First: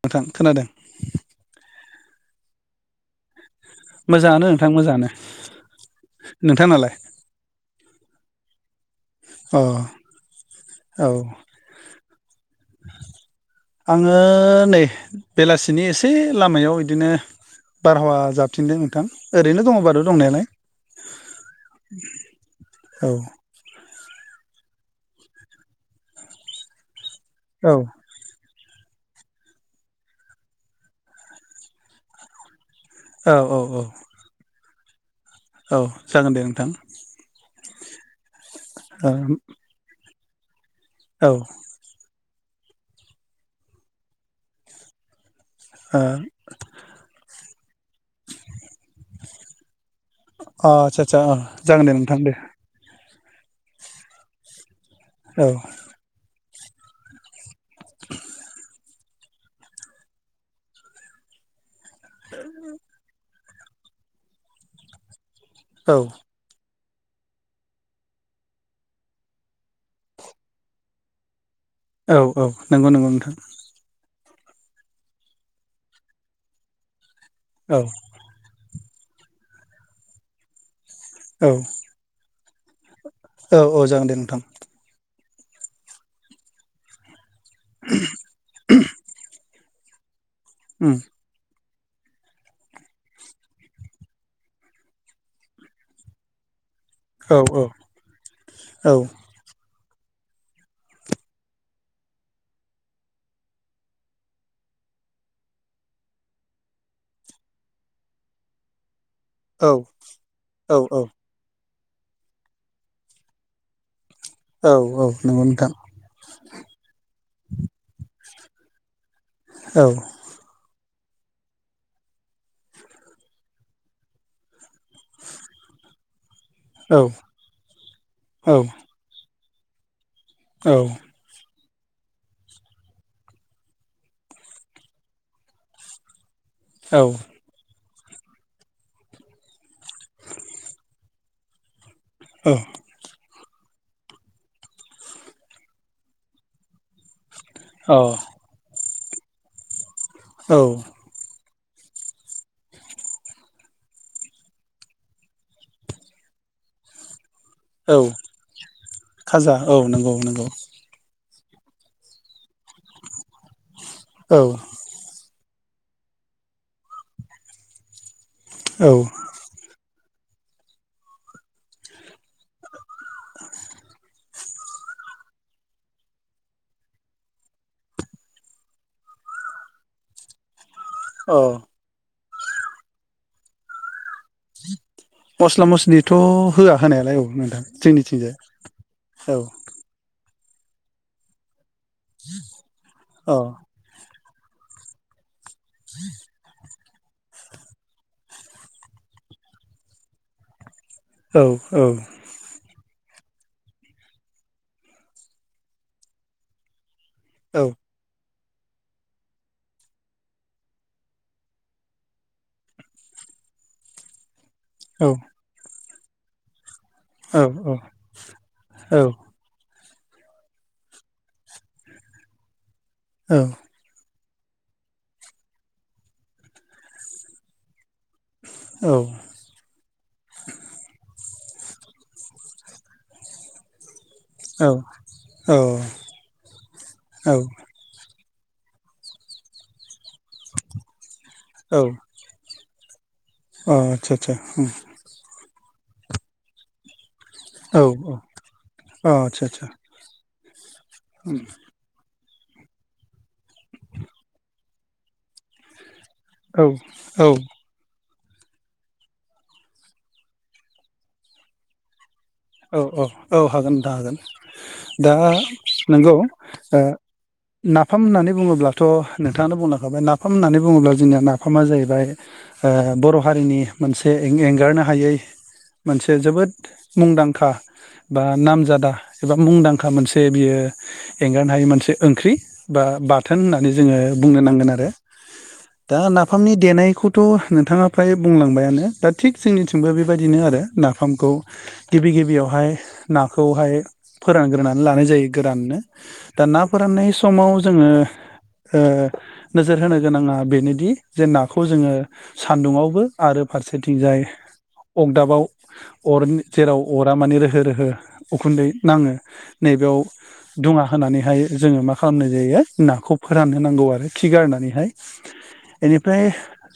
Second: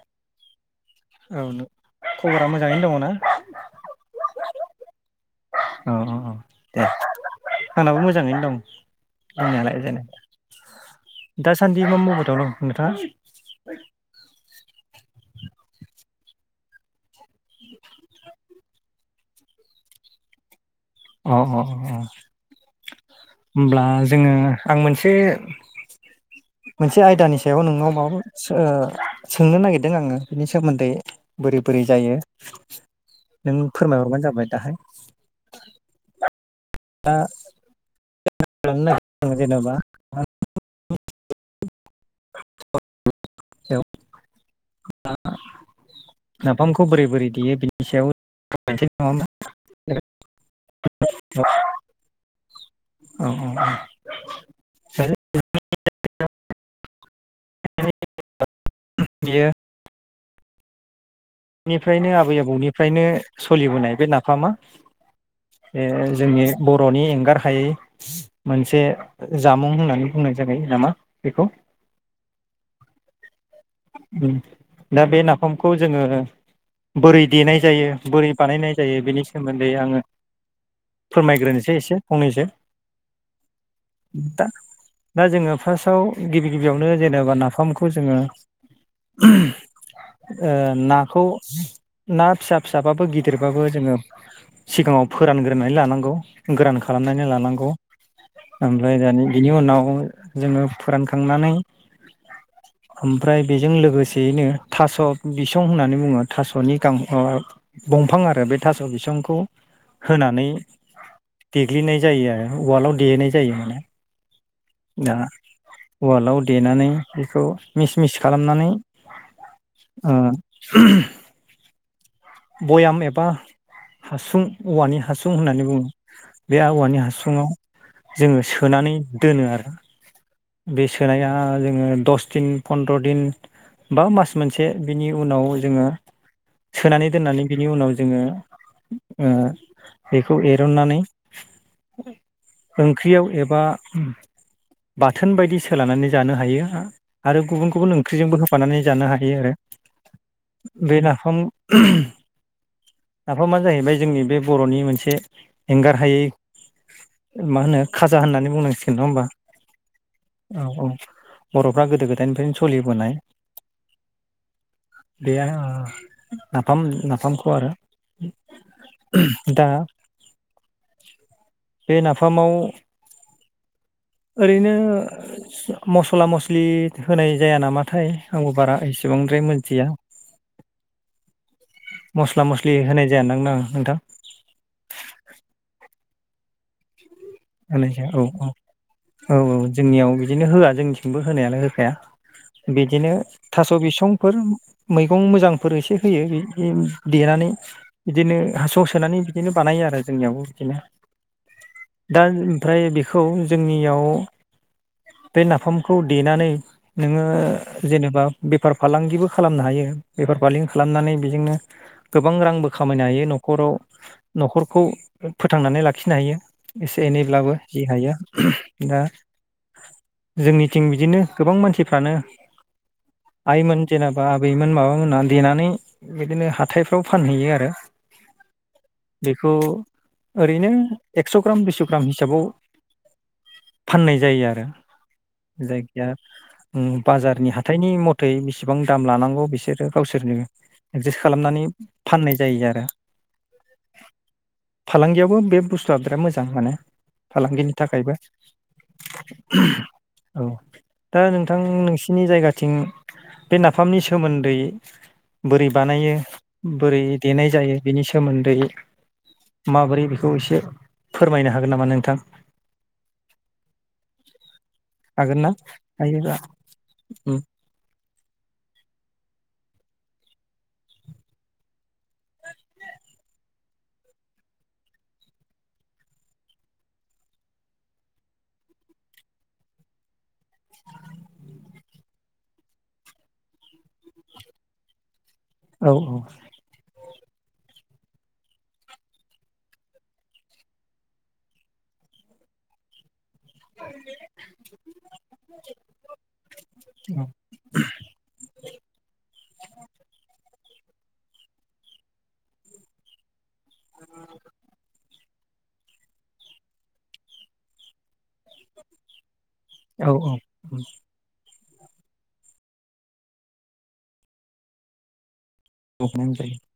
नोंथां खोनादों औ खबरा मोजाङैनो दङ ना मोजाङानो नोंथां मोजाङानो। अ अ दे नोंथांनालाय आंनाबो मोजाङैनो दं अ आंनायालाय जेने औ दासान्दि मा मावबाय। दङ नोंथाङा आङो नै बेलासिनि एसे लामायाव इदिनो बारहावा जााबथिंदों नोंथां ओरैनो दङ बारु दंनायालाय। अ अ अ अ औ होमब्ला। जोङो आं मोनसे मोनसे आयदानि सायाव औ नोंनाव माबा सो ओ सोंनो नागिरदों आङो बिनि सोमोन्दै बोरै बोरै जायो औ औ नों औ फोरमायहरबानो जाबाय दाहाय। औ जागोन दे नोंथां। दा औ [unintelligible] जेनेबा औ [unintelligible] दा अ नाफामखौ बोरै बोरै देयो बिनि सायाव [unintelligible] अ आस्सा सा जागोन दे नोंथां दे औ औ औ औ [unintelligible] [unintelligible] बेयो बेनिफ्रायनो आबै आबौनिफ्रायनो सलिबोनाय बे नाफामा बे औ जोंनि। बर'नि एंगार हायै मोनसे जामुं होननानै बुंनाय जाबाय नामा बेखौ। औ औ नंगौ नंगौ नोंथां ओम दा बे नाफामखौ जोङो। बोरै देनाय औ जायो बोरै बानायनाय जायो बेनि सोमोन्दै आङो। औ फोरमायग्रोनोसै एसे फंनैसै औ औ जागोन दे नोंथां दा दा जोङो फार्स्टआव गिबि गिबियावनो जेनेबा नाफामखौ जोङो। ओ उम ना ना फिसा फिसाबाबो गिदिरबाबो जोङो। सिगाङाव फोरानग्रोनानै लानांगौ गोरानख खालामनानै औ औ लानांगौ औ ओमफ्राय दानि बिनि उनाव। जोङो फोरानखांनानै। ओमफ्राय बेजों लोगोसेयैनो थास' बिसं होननानै बुङो थास'नि गां अ दंफां आरो बे थास' बिसं खौ औ होनानै औ देग्लिनाय जायो आरो उवालाआव देहनाय जायो माने औ औ दा नंगौ नोंथां उवालाआव देनानै बेखौ मिस मिस खालामनानै औ अ भयाम एबा हासुं औवानि हासुं होननानै बुङो बे औ औवानि हासुङाव जोङो सोनानै दोनो आरो। बे सोनाया जोङो दस दिन फन्द्र' दिन बा मास मोनसे बिनि उनाव जोङो। औ सोनानै दोननानै बिनि उनाव जोङो ओ बेखौ एरननानै औ ओंख्रियाव एब बा बाथोन बायदि सोलनानै जानो हायो। आरो गुबुन औ गुबुन ओंख्रिजोंबो होफानानै जानो हायो आरो औ बे नाफाम। [unintelligible] नाफामा जाहैबाय जोंनि बे बर'नि मोनसे एंगार हायै मा होनो औ खाजा होननानै बुंनांसिगोन नङा होमबा खाजा औ नंगौ नंगौ औ औ बर'फ्रा गोदो गोदायनिफ्रायनो सोलिबोनाय औ बे ओ नाफाम नाफामखौ आरो औ दा बे नाफामाव ओरैनो मस्ला मस्लि होनाय जाया नामाथाय आंबो बारा एसे बांद्राय मोनथिया औ मस्ला मस्लि होनाय जायादां ना नोंथां मस्ला मस्लिथ' होआ होनायालाय औ नोंथां औ जोंनिथिंजाय औ औ औ जोंनियाव बिदिनो होआ जोंनिथिंबो होनायानो होखाया बिदिनो औ थास' बिसं फोर मैगं मोजांफोर एसे होयो बे देनानै बिदिनो हास'आव सोनानै बिदिनो बानायो आरो जोंनियावबो बिदिनो औ औ दा ओमफ्राय बेखौ जोंनियाव बे नाफामखौ देनानै नोङो औ जेनेबा बेफार फालांगिबो खालामनो हायो बेफार फालांगि खालामनानै बेजोंनो गोबां रांबो खामायनो हायो न'खराव न'खरखौ औ फोथांनानै लाखिनो हायो। एसे औ एनैब्लाबो जि हायो औ दा जोंनिथिं बिदिनो गोबां मानसिफ्रानो आइमोन जेनेबा बा आबैमोन माबामोना देनानै बिदिनो हाथायफ्राव फानहैयो आरो बेखौ ओरैनो एक्स' ग्राम बिसग्राम हिसाबाव फाननाय जायो आरो औ जायखिाया उम अ आदसा बाजारनि हाथाइनि मथे यै बेसेबां दाम लानांगौ बिसोरो गावसोरनो एडजासट खालामनानै फाननाय जायो आरो। अ' आतसा आतसा फालांगियावबो बे बुस्थुआ बिराद मोजां माने फालांगिनि औ थाखायबो अ आदसा आदसा औ दा नोंथां नोंसि सिनि जायगाथिं बे नाफामनि सोमोन्दै बोरै बानायो। औ बोरै औ देनाय जायो बिनि सोमोन्दै माबोरै बेखौ एसे फोरमायनो हागोन नामा नोंथां? औ औ औ हागोन नोंथां हागोन दा हागोन ना नोंगौ हायोबा उम नाफाम होननानै बुङोब्लाथ' नोंथाङा बुं नाफाम होननानै बुङोब्ला जोंनिया नाफामा जाहैबाय बर' हारिनि मोनसे एंगारनाय नो हायै मोनसे जोबोद मुंदांखा बा नामजादा एबा मुंदांखा मोनसे बियो एंगारनो हायि मोनसे ओंख्रि बा बाथोन होननानै जोङो बुंनो नांगोन आरो औ दा औ नाफामनि देनायखौ थ' नोंथाङा फ्राय बुंलांबायानो दा थिग जोंनिथिंबो बेबायदिनो आरो नाफामखौ गिबि गिबियावहाय नाखौहाय फोरानग्रोनानै लानाय जायो गोराननो दा ना फोराननाय समाव जोङो ओ नोजोर होनो गोनाङा बेनो दि जे नाखौ जोङो सान्दुंङावबो आरो फारसेथिंजाय अगदाबाव अर जेराव अरा माने रोहो रोहो उखुन्दै नाङो नैबेयाव औ दुङा होनानैहाय। जोङो मा खालामनाय जायो नाखौ फोरानहोनांगौ आरो खि गारनानैहाय। औ बेनिफ्राय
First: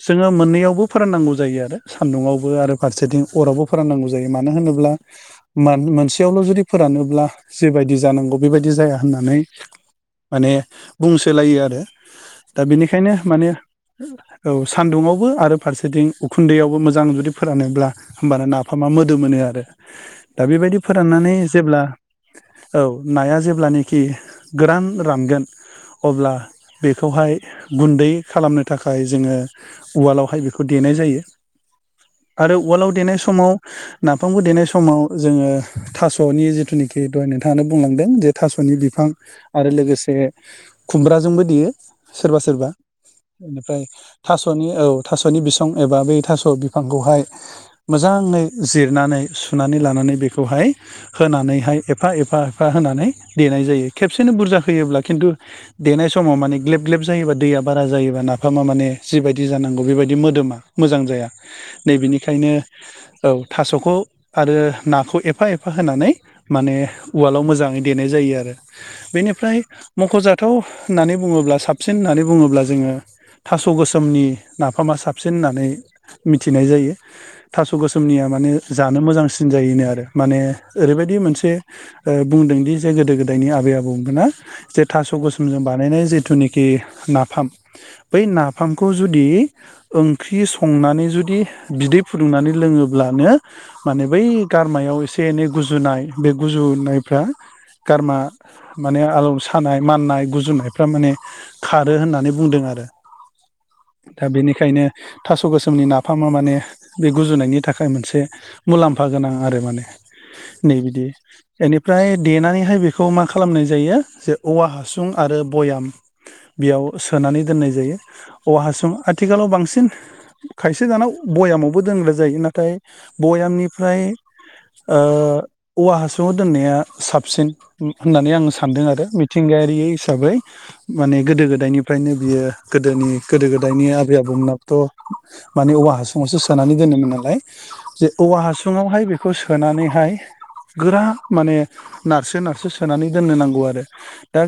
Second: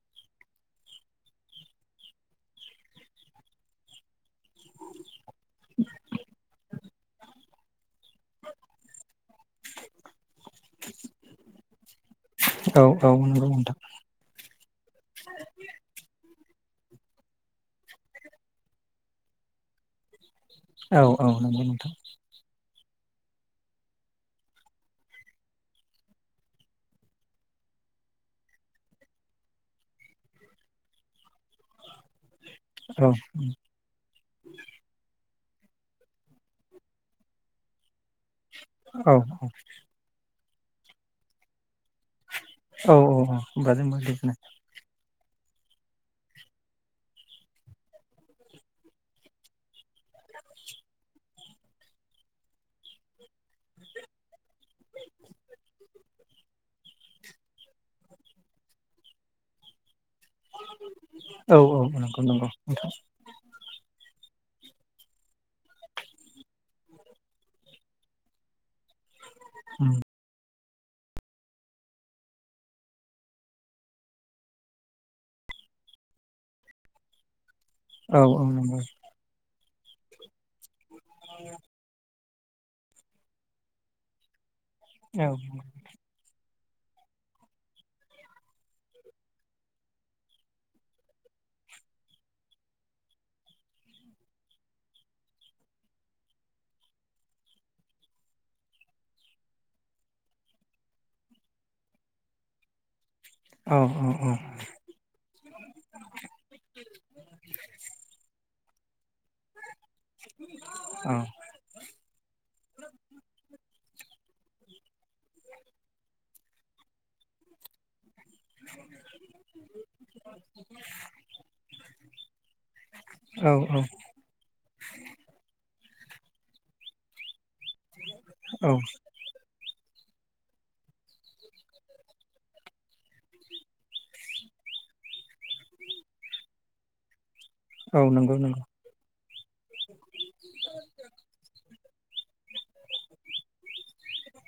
जोङो मोननैआवबो फोराननांगौ जायो आरो सान्दुंआवबो आरो फारसेथिं अरावबो फोराननांगौ जायो। मानो होनोब्ला मोनसेआवल' जुदि फोरानोब्ला जेबाय दि जानांगौ बेबायदि जाया होननानै माने बुंसोलायो आरो दा औ बेनिखायनो नंगौ माने नोंथां औ सान्दुंआवबो आरो फारसेथिं उखुन्दैआवबो मोजां जुदि फोरानोब्ला होमबानो नाफामा मोदोमोनो आरो दा बेबायदि औ औ फोराननानै नंगौ जेब्ला नोंथां औ नाया जेब्लानोखि गोरान रानगोन अब्ला बेखौहाय गुन्दै खालामनो थाखाय जोङो उवालावहाय बेखौ दे देनाय जायो। [inaudible] आरो उवालाव औ देनाय समाव नाफामखौ देनाय समाव जोङो थास'नि जिथुनिखि दहाय नोंथांआनानै बुंलांदों जे थास'नि बिफां औ आरो लोगोसे खुमब्राजोंबो देयो। सोरबा सोरबा औ होमबा बेनिफ्राय जोंबो गोजोननाय थास'नि औ। थास'नि बिसं एबा बै थास' बिफांखौहाय मोजाङै जिरनानै सुनानै लानानै बेखौहाय होनानैहाय एफा एफा एफा होनानै दे देनाय जायो खेबसेनो बुरजा होयोब्ला खिन्थु देनाय समाव माने ग्लेब ग्लेब जायोबा दैया बारा जायोबा नाफाम आ मोने जिबायदि जानांगौ बेबादि मोदोमा मोजां जाया औ औ नै नंगौ नंगौ बिनिखायनो औ थास'खौ आरो नाखौ एफा एफा होनानै माने उवालाव मोजाङै देनाय जायो आरो। आरो बेनिफ्राय मख'जाथाव होननानै बुङोब्ला साबसिन होननानै बुङोब्ला जोङो थास' गोसोमनि नाफामा साबसिन होननानै मिथिनाय जायो थास' औ गोसोमनिया औ माने नंगौ जानो मोजांसिन जायोनो आरो माने ओरैबायदि मोनसे ओ बुंदोंदि जे गोदो गोदायनि आबै आबौमोना जे थास' गसोमजों बानायनाय जिथुनि खि नाफाम बै नाफामखौ जुदि ओंख्रि संनानै जुदि बिदै फुदुंनानै लोङो ब्लानो माने बै गारमायाव एसे एनै गुजुनाय बे गुजुनायफ्रा गारमा माने आलौ सानाय माननाय गुजुनायफ्रा माने खारो होननानै बुंदों आरो रो औ औ औ दा बेनिखायनो थास' गोसोमनि नाफामा माने बे गुजुनायनि एसे मुलाम्फा गोनां आरो माने नै बिदि बेनिफ्राय देनानै हाय बेखौ मा खालामनाय जायो जे औवा हासुं आरो बयाम बेयाव सोनानै दोननाय जायो। औवा हासुं आथिखालाव बांसिन खायसे दाना भयामावबो दोनग्रा जायो ना नाथाय औ भयामनिफ्रायवओ औवा हासुङाव दोननाया साबसिन होननानै आङो सानदों आरो मिथिंगायारियै हिसाबै माने गोदो गोदायनिफ्रायनो बियो गोदोनि गोदो गोदायनि आबै आबौमोनाबोथ' माने औवा हासुङावसो सोनानै दोनोमोन नालाय औ जे नंगौ औवा नंगौ हासुङावहाय बेखौ सोनानैहाय गोरान माने नारसो नारसो सोनानै दोननो नांगौ आरो दा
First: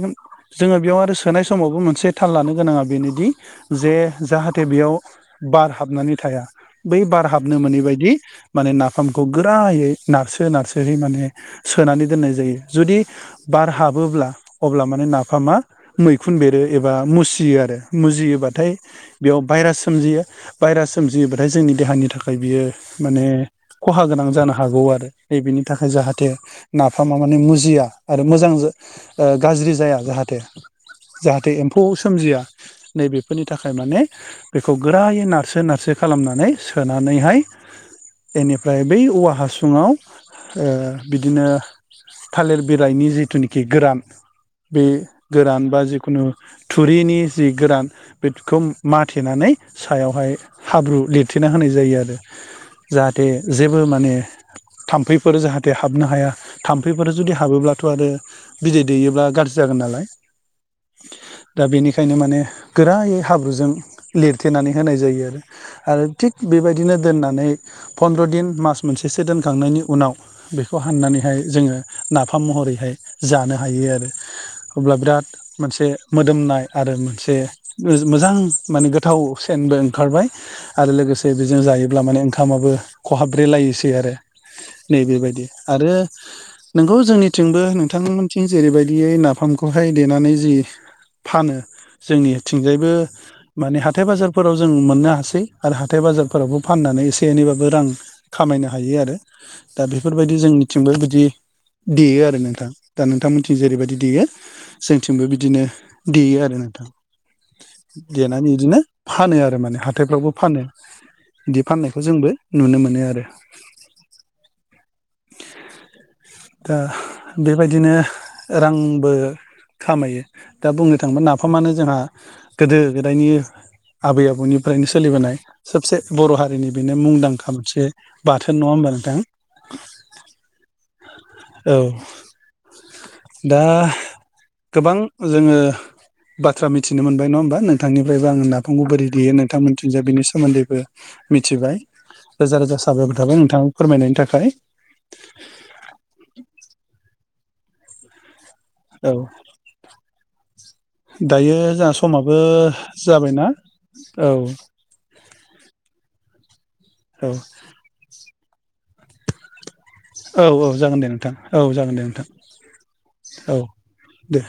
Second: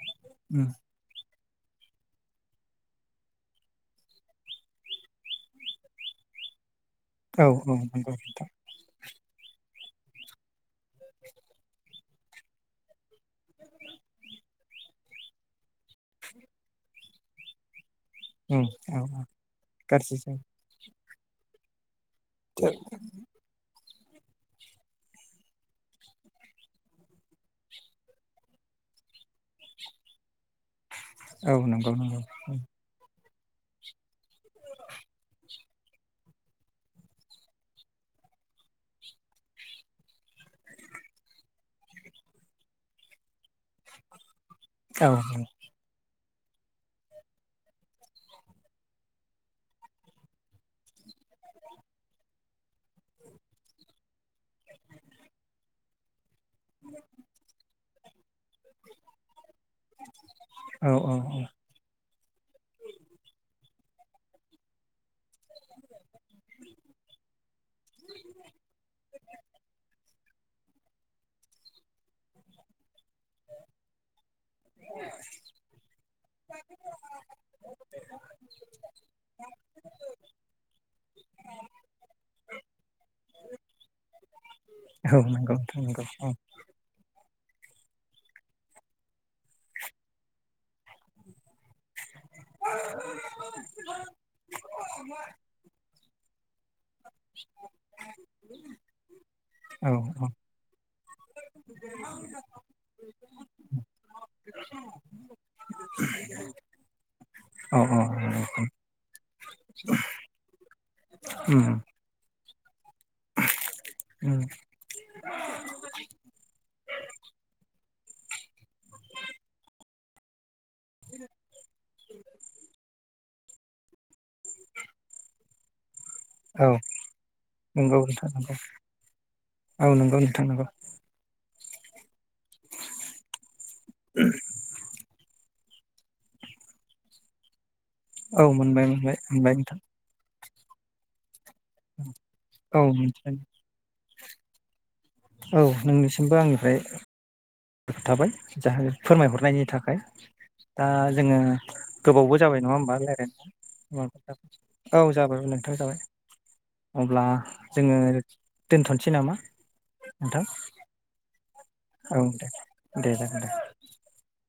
उम जोङो बेयाव आरो सोनाय समावबो मोनसे थाल लानो गोनाङा बेनोदि जे जाहाथे बेयाव बार हाबनानै थायो। बै बार औ हाबनो औ नंगौ मोनैबायदि नोंथां माने ना फामखौ गोरायै नारसो नारसोहै माने सोनानै दोननाय जायो जुदि बार हाब हाबोब्ला अब्ला माने नाफामा मैखुन बेरो एबा मुसियो आरो। उम मुजियोबाथाय औ औ बेयाव भाइरास गाज्रि सोमजियो जायो भाइरास सोमजियोबाथाय जोंनि देहानि थाखाय [unintelligible] ने खहा गोनां जानो हागौ आरो नै बेनि थाखाय जाहाथे नाफामा माने मुजिया आरो मोजां जो ओ--गाज्रि जाया जाहाथे जाहाथे औ एम्फौ नंगौ नंगौ सोमजिया नैबे फोरनि थाखाय माने बेखौ गोरायै नारसो नारसो खालामनानै सोनानैहाय बेनिफ्राय बै औवा हासुङाव बिदिनो थालिर बिलाइनि जिथुनाखि गोरान बे औ गोरान बा जिखुनु थुरिनि जि गोरान बेखौ माथेनानै सायावहाय हाब्रु लिरथे ना होनाय जायो आरो जाहाथे जेबो माने थाम्फैफोर जाहाथे हाबनो हाया थाम्फैफोर जुदि हाबोब्लाथ' आरो बिदै दैयोब्ला गाज्रि जागोन नालाय औ औ दा बेनिखायनो माने गोरायै हाब्रुजों लिरथेनानै होनाय जायो आरो आरो थिग बेबायदिनो दोननानै फन्द्र' दिन मास मोनसेसो दोनखांनायनि उनाव बेखौ हाननानैहाय जोङो नाफाम महरैहाय जानो हायो आरो अब्ला बिराद मोनसे मोदोमनाय आरो मोनसे [unintelligible] मोजां माने गोथाव सेनबो ओंखारबाय आरो लोगोसे बेजों जायो तामाने ओंखामाबो खहाब्रलायसै आरो। नै औ बेेबायदि नंगौ नोंथां आरो नंगौ औ नोंगौ जोंनिथिंबो नोंथांमोनथिं जेरैबायदियै न फामखौहाय देनानै जि फानो जोंनिथिंजायबो माने हाथाय बाजारफोराव जों मोननो हासै आरो हाथथाय बाजार फाननानै एसे एनैबाबो रां खामायनो हायो आरो दा औ औ बेफोरबायदि जोंनिथिंबो बिदि देयो आरो नोंथां दा नोंथांमोनथिं जेरैबायदि देयो जोंथिंबो बिदिनो देयो आरो औ औ देनानै बिदिनो फानो आरो माने हाथायफ्रावबो फानो बिदि उम फाननायखौ जोंबो नुनो मोनो आरो। उम दा बेबायदिनो रांबो खामायो। दा बुंनो थाङोबा नाफामानो जोंहा गोदो गोदायनि आबै आबौनिफ्रायनो सोलिबोनाय सबसे बर' हारिनि औ बेनो मुंदांखा मोनसे नंगौ नोंथां नंगौ बाथोन नङा होनबा नोथां। [unintelligible] औ दा गोबां जोङो बाथ्रा मिथिनो मोनबाय नङा होमबा नोंथांनिफ्रायबो औ आङो नाफामखौ मोनबाय बोरै मोनबाय देयो मोनबाय नोंथां नोंथांमोनथिजाया बेनि स सोमोन्दैबो मिथिबाय रोजा रोजा औ साबायर मोनबाय थाबाय नोंथाङा फोरमायनायनि थाखाय। औ नोंनिसिमबो आंनिफ्राय थाबाय जाहे औ फोरमायहरनायनि थाखाय दा जोङो दायो जोंहा समाबो गोबावबो जाबाय नङा होमबा जाबायना रायज्लायनाया समाबो औ जाबाय औ जाबाय हनै। हथाव जाबाय अब्ला औ जोङो दोनथ'नोसै नामा नोंथां औ औ जागोन दे नोंथां औ जागोन दे दे जागोन दे नोंथां औ दे।